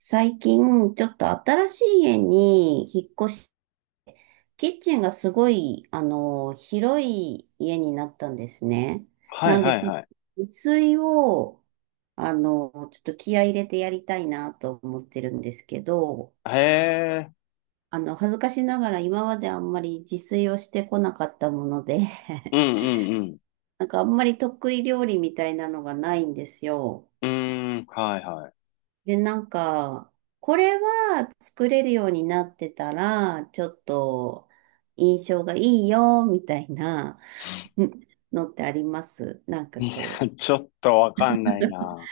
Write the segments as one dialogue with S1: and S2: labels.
S1: 最近、ちょっと新しい家に引っ越し、キッチンがすごい、広い家になったんですね。
S2: は
S1: な
S2: い
S1: ん
S2: は
S1: で、
S2: い
S1: ちょっと
S2: はい。
S1: 自炊を、ちょっと気合い入れてやりたいなと思ってるんですけど、
S2: へえ。
S1: 恥ずかしながら今まであんまり自炊をしてこなかったもので
S2: う んうん
S1: なんかあんまり得意料理みたいなのがないんですよ。
S2: うん。うーん、はいは
S1: で、なんか、これは作れるようになってたら、ちょっと印象がいいよ、みたいなうんのってありますなんか
S2: い。いや、
S1: こう、
S2: ちょっとわかんないな。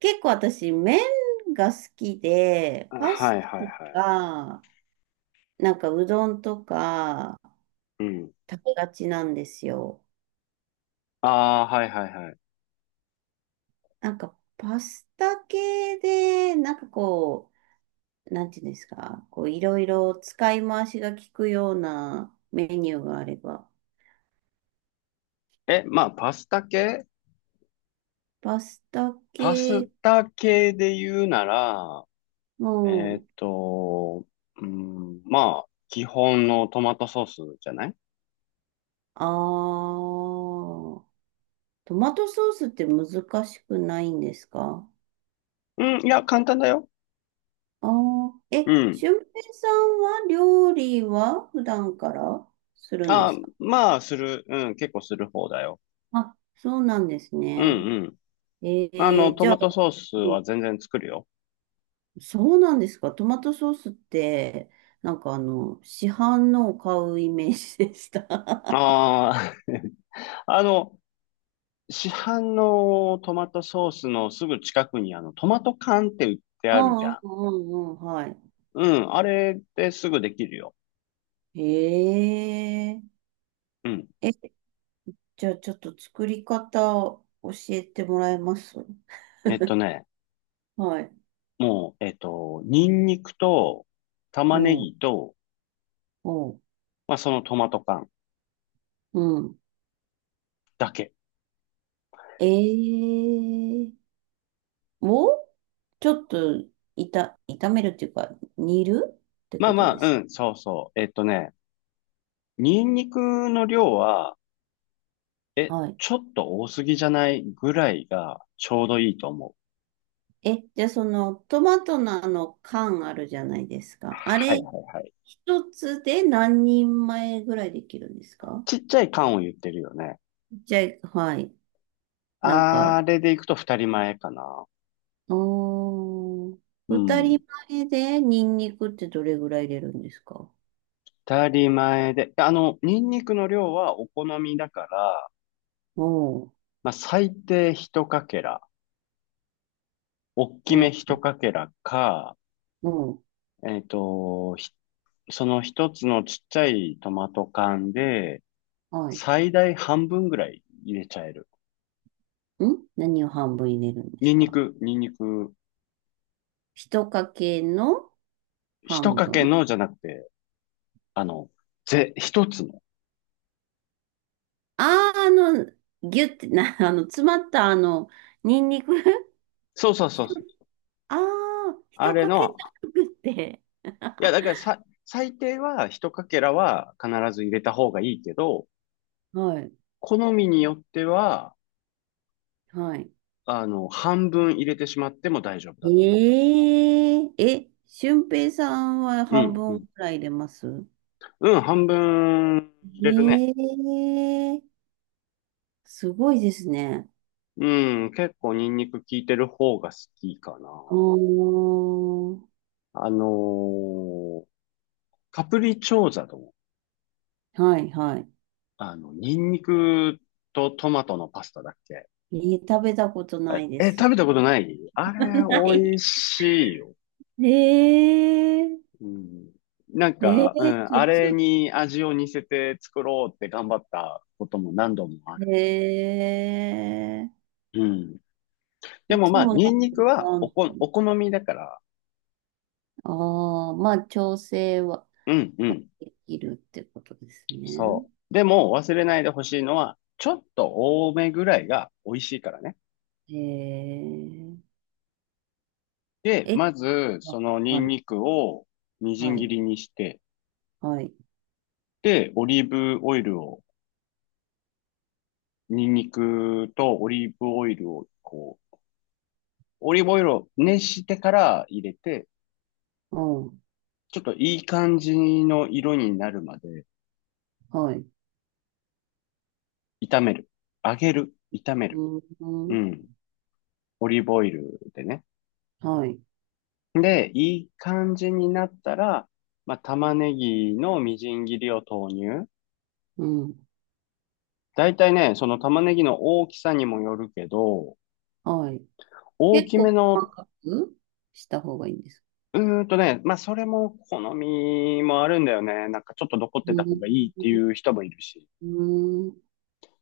S1: 結構私、麺が好きで、
S2: あ、
S1: パ
S2: は
S1: ス
S2: い
S1: タ
S2: はい
S1: と
S2: はい。
S1: か、なんかうどんとか
S2: うん。
S1: 食べがちなんですよ。
S2: ああ、はいはいはい。
S1: なんかパスタ系で、なんかこう、なんていうんですか、こう、いろいろ使い回しが効くようなメニューがあれば。
S2: まあ、パスタ系、
S1: パスタ
S2: パス
S1: 系
S2: タ系で言うなら、えー
S1: も、
S2: っと、うん、まあ、基本のトマトソースじゃない？
S1: あー、トマトソースって難しくないんですか？
S2: うん、いや、簡単だよ。
S1: あ
S2: うん。
S1: 俊平さんは料理は普段からするんで
S2: あ、
S1: すか？
S2: まあ、する。うん、結構する方だよ。
S1: あ、そうなんです
S2: う
S1: ね。
S2: んうん。あの、ト
S1: じゃあ、
S2: マトソース
S1: うん
S2: は全然作るよ。
S1: そうなんですか？トマトソースって、なんか市販のを買うイメージでした。
S2: ああ、あの、市販のトマトソースのすぐ近くにあの、トマト缶って売って
S1: う
S2: あるじ
S1: ん
S2: ゃん。
S1: うんうんうん、はい。
S2: うん、あれですぐできるよ。
S1: へ
S2: うん。
S1: え。じゃあちょっと作り方を教えてもらえます
S2: えっとね、
S1: はい。
S2: もう、えっと、ニンニクと
S1: う
S2: 玉ねぎ
S1: ん、
S2: と、
S1: うん、
S2: まあそのトマト缶
S1: うん。
S2: だけ。
S1: えー、をちょっと炒めるっていうか、煮るって
S2: まあ
S1: こと
S2: まあ、
S1: です
S2: うん、そうそう。えっとね、ニンニクの量は、
S1: か？はい。
S2: ちょっと多すぎじゃないぐらいがちょうどいいと思う。
S1: え、じゃあそのトマトのあの缶あるじゃないですか。あ
S2: はい
S1: れ、
S2: はいはい。
S1: 一つで何人前ぐらいできるんですか？
S2: ちっちゃい缶を言ってるよね？
S1: じゃあ、はい。なんか、
S2: あれでいくと二人前かな。
S1: あー
S2: う
S1: 二
S2: ん。
S1: 人前でニンニクってどれぐらい入れるんですか？
S2: 当たり前で。あの、ニンニクの量はお好みだから、
S1: おー
S2: まあ、最低一かけら、大き
S1: お
S2: め
S1: ー、
S2: 一かけらか、
S1: おー、
S2: えっと、ひその一つのちっちゃいトマト缶で、
S1: はい。
S2: 最大半分ぐらい入れちゃえる。
S1: 何を半分入れるんで
S2: ニ
S1: す
S2: ンニ
S1: か？
S2: ク、ニンニク、
S1: 一かけの
S2: 一
S1: 半
S2: かけ
S1: 分？
S2: のじゃなくて、あの、一つの。
S1: あー、あの、ギュってな、詰まったニンニク。
S2: そうそう そう
S1: 一
S2: そう。
S1: あー、
S2: あ
S1: 一
S2: れ
S1: かけじ
S2: の、
S1: ゃなくて。
S2: いや、だからさ、最低は一かけらは必ず入れた方がいいけど、
S1: はい、
S2: 好みによっては、
S1: はい。
S2: あの、半分入れてしまっても大丈夫
S1: え
S2: だと思
S1: えー、え、俊平さんは
S2: う。う
S1: 半
S2: ん、う
S1: 分ぐ
S2: ん。
S1: らい入れます
S2: うん、半分入れるね。
S1: ええ、すごいですね。
S2: うん、結構ニンニク効いてる方が好きかな。
S1: おー、
S2: あのーカプリチョーザの、
S1: はいは
S2: あの、ニンニクとトマトのパスタだっけ？
S1: い。食べたこと
S2: あ
S1: な
S2: れ、
S1: いです。
S2: 食べたことない？あれ、
S1: ない。
S2: 美味しいよ。
S1: えー、
S2: うん。なんか、うん、
S1: ちょ
S2: あ
S1: っ
S2: れ
S1: と、
S2: に味を似せて作ろうって頑張ったことも何度もある。
S1: え
S2: うん。で
S1: い
S2: も
S1: つ
S2: まあ、
S1: もなん
S2: ニ
S1: か
S2: ンニク
S1: ラ
S2: は
S1: ーメン、
S2: お好みだから、
S1: ああ、まあ、調整は、
S2: うんう
S1: は
S2: ん、
S1: できるってことですね。
S2: そう。でも忘れないでほしいのは、ちょっと多めぐらいが美味しいからね。
S1: えー、
S2: で、
S1: え、
S2: まず、
S1: あ、
S2: そのニ
S1: は
S2: ン
S1: い、
S2: ニクをみじ
S1: は
S2: ん切
S1: い、
S2: りにして、
S1: はい、
S2: で、オリーブオイルを、ニンニクとオリーブオイルを、こう、オリーブオイルを熱してから入れて、
S1: うん、
S2: ちょっといい感じの色になるまで
S1: はい、
S2: 炒める。揚げる。炒める。
S1: うん、う
S2: う
S1: ん、
S2: ん。オリーブオイルでね。
S1: はい、
S2: で、いい感じになったら、まあ、玉ねぎのみじん切りを投入。
S1: うん、
S2: だいたいね、その玉ねぎの大きさにもよるけど、
S1: はい。
S2: 大
S1: 結
S2: きめ
S1: 構細
S2: の、
S1: かくした方がいいんです
S2: うーんとね、まあ、それも好みもあるんだよね。なんかちょっと残っ
S1: う
S2: てた方
S1: ー
S2: がいいってい
S1: ん。
S2: う人もいるし。
S1: うーん、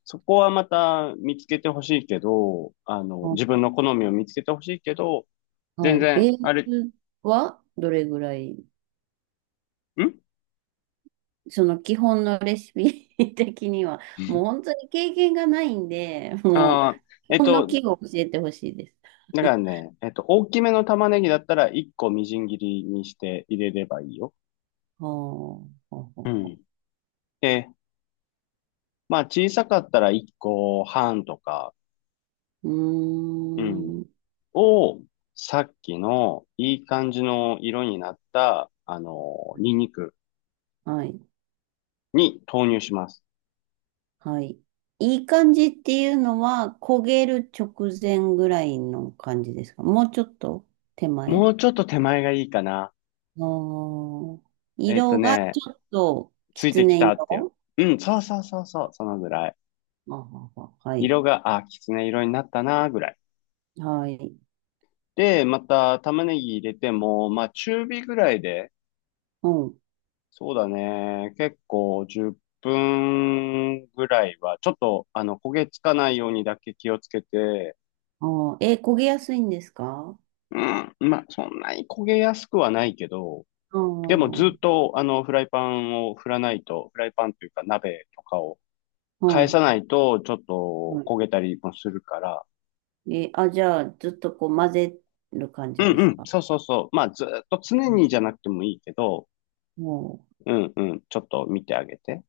S2: そこはまた見つけてほしいけど、あの、自分
S1: あ、
S2: の好みを見つけてほしいけど、
S1: は
S2: 全
S1: い。
S2: 然、
S1: ベー
S2: あれ、
S1: スはどれぐらい、
S2: ん
S1: その基本のレシピ 的には、もう本当に経験がないんで、もう
S2: ああー、
S1: 基
S2: えっ
S1: 本の
S2: と、
S1: 器具を教えてほしいです。
S2: だから ね、えっと、大きめの玉ねぎだったら1個みじん切りにして入れればいいよ。
S1: はあ、はあ、
S2: う
S1: はあ、
S2: ん。で、まあ小さかったら1個半とか、
S1: う
S2: うん、
S1: ーん。
S2: を、さっきのいい感じの色になった、あの、ニンニク
S1: はい。
S2: に投入します。
S1: はい。いい感じっていうのは、焦げる直前ぐらいの感じですか？もうちょっと手前？
S2: もうちょっと手前がいいかな。
S1: あー
S2: えっと
S1: 色がち
S2: ね、
S1: ょっとき
S2: つい
S1: つ
S2: てき
S1: ね
S2: たっていう。
S1: 色？
S2: うん、そうそうそうそう、そのぐらい。
S1: あはは、はい。
S2: 色が、あ、きつね色になったな、ぐらい。
S1: はい。
S2: で、また玉ねぎ入れても、まあ中火ぐらいで、
S1: うん。
S2: そうだね。結構10分ぐらいは、ちょっと、あの、焦げつかないようにだけ気をつけて、
S1: ああ、え、焦げやすいんですか？
S2: うん、まあ、そんなに焦げやすくはないけど、
S1: あ
S2: でもず
S1: あ、
S2: っと、あの、フライパンを振らないと、フライパンというか鍋とかを
S1: う
S2: 返さ
S1: ん。
S2: ないと、ちょっと
S1: は
S2: 焦げたりもするから、
S1: い。え、あ、じゃあ、ずっとこう混ぜる感
S2: う
S1: じ
S2: ん
S1: で
S2: う
S1: す
S2: ん、
S1: か？
S2: そうそうそう。まあ、ずっと常にじゃなくてもいいけど、
S1: も
S2: うんうん、ちょっと見てあげて。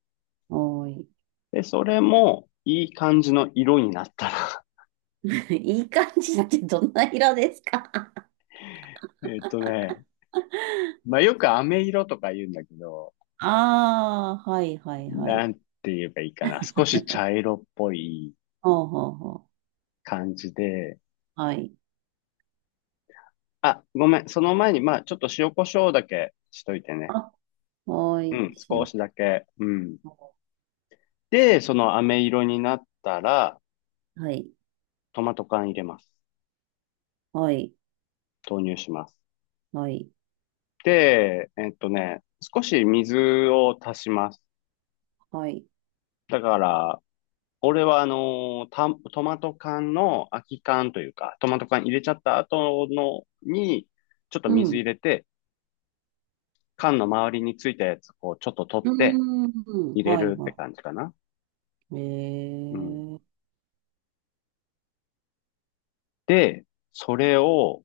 S1: う、はい。
S2: で、それも、いい感じの色になったら、
S1: いい感じってどんな色ですか？
S2: えっとね、まあよく飴色とか言うんだけど、
S1: ああ、はいはいは
S2: な
S1: い。
S2: んて言えばいいかな。少し茶色っぽい
S1: ほうほうほう。
S2: 感じで。
S1: はい。
S2: あ、ごめん。その前に、まあちょっと塩コショウだけしといてね。
S1: あ、は
S2: うん、
S1: い。し
S2: 少
S1: よ
S2: しだけ。うん。
S1: う。
S2: で、その飴色になったら、
S1: はい。
S2: トマト缶入れます。
S1: はい。
S2: 投入します。
S1: はい。
S2: で、えっとね、少し水を足します。
S1: はい。
S2: だから、俺はあのーた、トマト缶の空き缶というか、トマト缶入れちゃった後のに、ちょっと
S1: う
S2: 水入
S1: ん。
S2: れて、缶の周りについたやつ、こう、ちょっと取っ
S1: うー
S2: て
S1: ん。
S2: 入れ
S1: はい
S2: るって
S1: は
S2: 感じかな。うん。
S1: い。ええ、
S2: で、それを、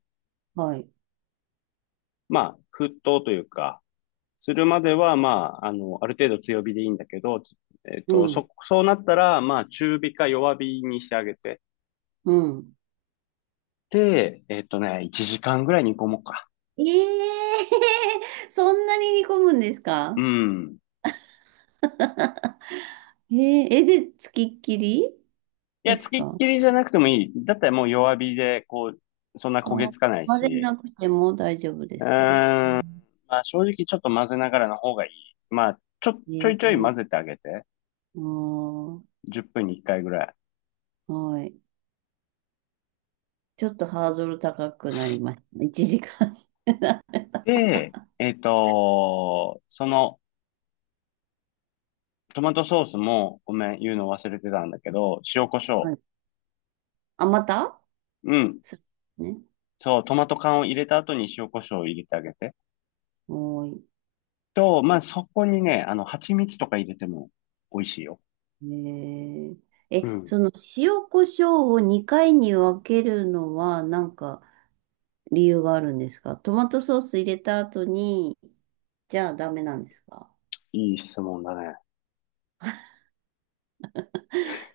S1: はい。
S2: まあ、沸騰というか、するまでは、まあ、あの、ある程度強火でいいんだけど、えっ
S1: う
S2: と、
S1: ん。
S2: そうなったら、まあ、中火か弱火にしてあげて、
S1: うん。
S2: で、えっとね、1時間ぐらい煮込もうか。
S1: ええ、 そんなに煮込むんです
S2: う
S1: か？
S2: ん。
S1: えええ、で、つきっきり
S2: い
S1: で
S2: や、つ
S1: す
S2: きっ
S1: か？
S2: きりじゃなくてもいい。だったらもう弱火で、こう、そんな焦げ
S1: あ、
S2: つかない
S1: 混ぜ
S2: し。
S1: なくても大丈夫で
S2: うー
S1: すか？
S2: ん、
S1: うん、
S2: まあ正直ちょっと混ぜながらの方がいい。まあ、ちょい
S1: え
S2: ちょい混ぜ
S1: え、
S2: てあげて。
S1: あー
S2: 10分に1回ぐらい。
S1: はい。ちょっとハードル高くなりましたね。1時間。
S2: で、えっと、その、トマトソースも、ごめん、言うの忘れてたんだけど、塩コショ
S1: は
S2: ウ。
S1: い。あ、また、
S2: うん。
S1: そうですね。
S2: そう、トマト缶を入れた後に塩コショウを入れてあげて。
S1: はい、
S2: と、まあそこにね、あの、蜂蜜とか入れても美味しいよ。
S1: ね、え
S2: う
S1: え、
S2: ん。
S1: その塩コショウを2回に分けるのはなんか理由があるんですか？トマトソース入れた後に、じゃあダメなんですか？
S2: いい質問だね。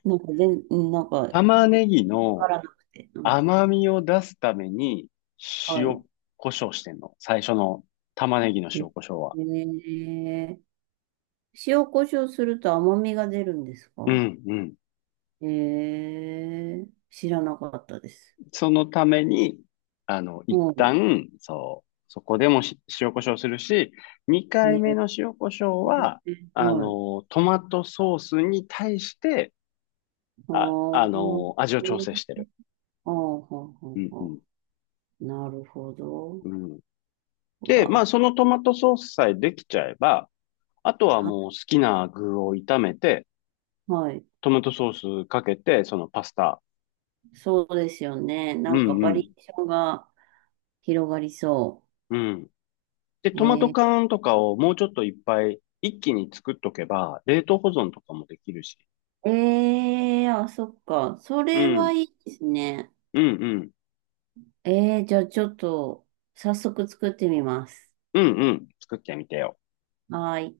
S1: なんか全、なんか、わ
S2: 玉ねぎ
S1: か
S2: の
S1: らなくて。うん、
S2: 甘みを出すために
S1: はい。
S2: 塩、胡椒してんの。最初の玉ねぎの
S1: へ
S2: 塩、胡椒は。
S1: え、塩コショウすると甘みが出るんです
S2: う
S1: か？
S2: ん、うん。
S1: へえ、知らなかったです。
S2: そのために、あの、一
S1: も
S2: 旦、そう、そこでもし塩、ョウするし、二
S1: う、
S2: 回
S1: ね
S2: 目の塩、胡椒は、
S1: え、
S2: あ
S1: はい。
S2: の、トマトソースに対して、
S1: あ
S2: あ
S1: ー、
S2: の、味
S1: あ
S2: を調
S1: ー、
S2: 整してる。
S1: はあ、はあ、
S2: うん、
S1: は
S2: う
S1: あ。なるほど。
S2: ん、うん。
S1: う
S2: で、まあ、
S1: わ、
S2: そのトマトソースさえできちゃえば、あとは
S1: は、
S2: もう好きな具を炒めて、
S1: はい。
S2: トマトソースかけて、そのパスタ。
S1: そうですよね。
S2: う
S1: なんか
S2: んう
S1: バ
S2: ん。
S1: リエーションが広がりそ
S2: うん。で、
S1: う。
S2: トマト缶とかをもうちょっといっぱい一気に作っとけば、冷凍保存とかもできるし。
S1: あ、そっか。そ
S2: う
S1: れは
S2: ん。
S1: いいですね。
S2: うんうん。
S1: じゃあちょっと、早速作ってみます。
S2: うんうん。作ってみてよ。
S1: はーい。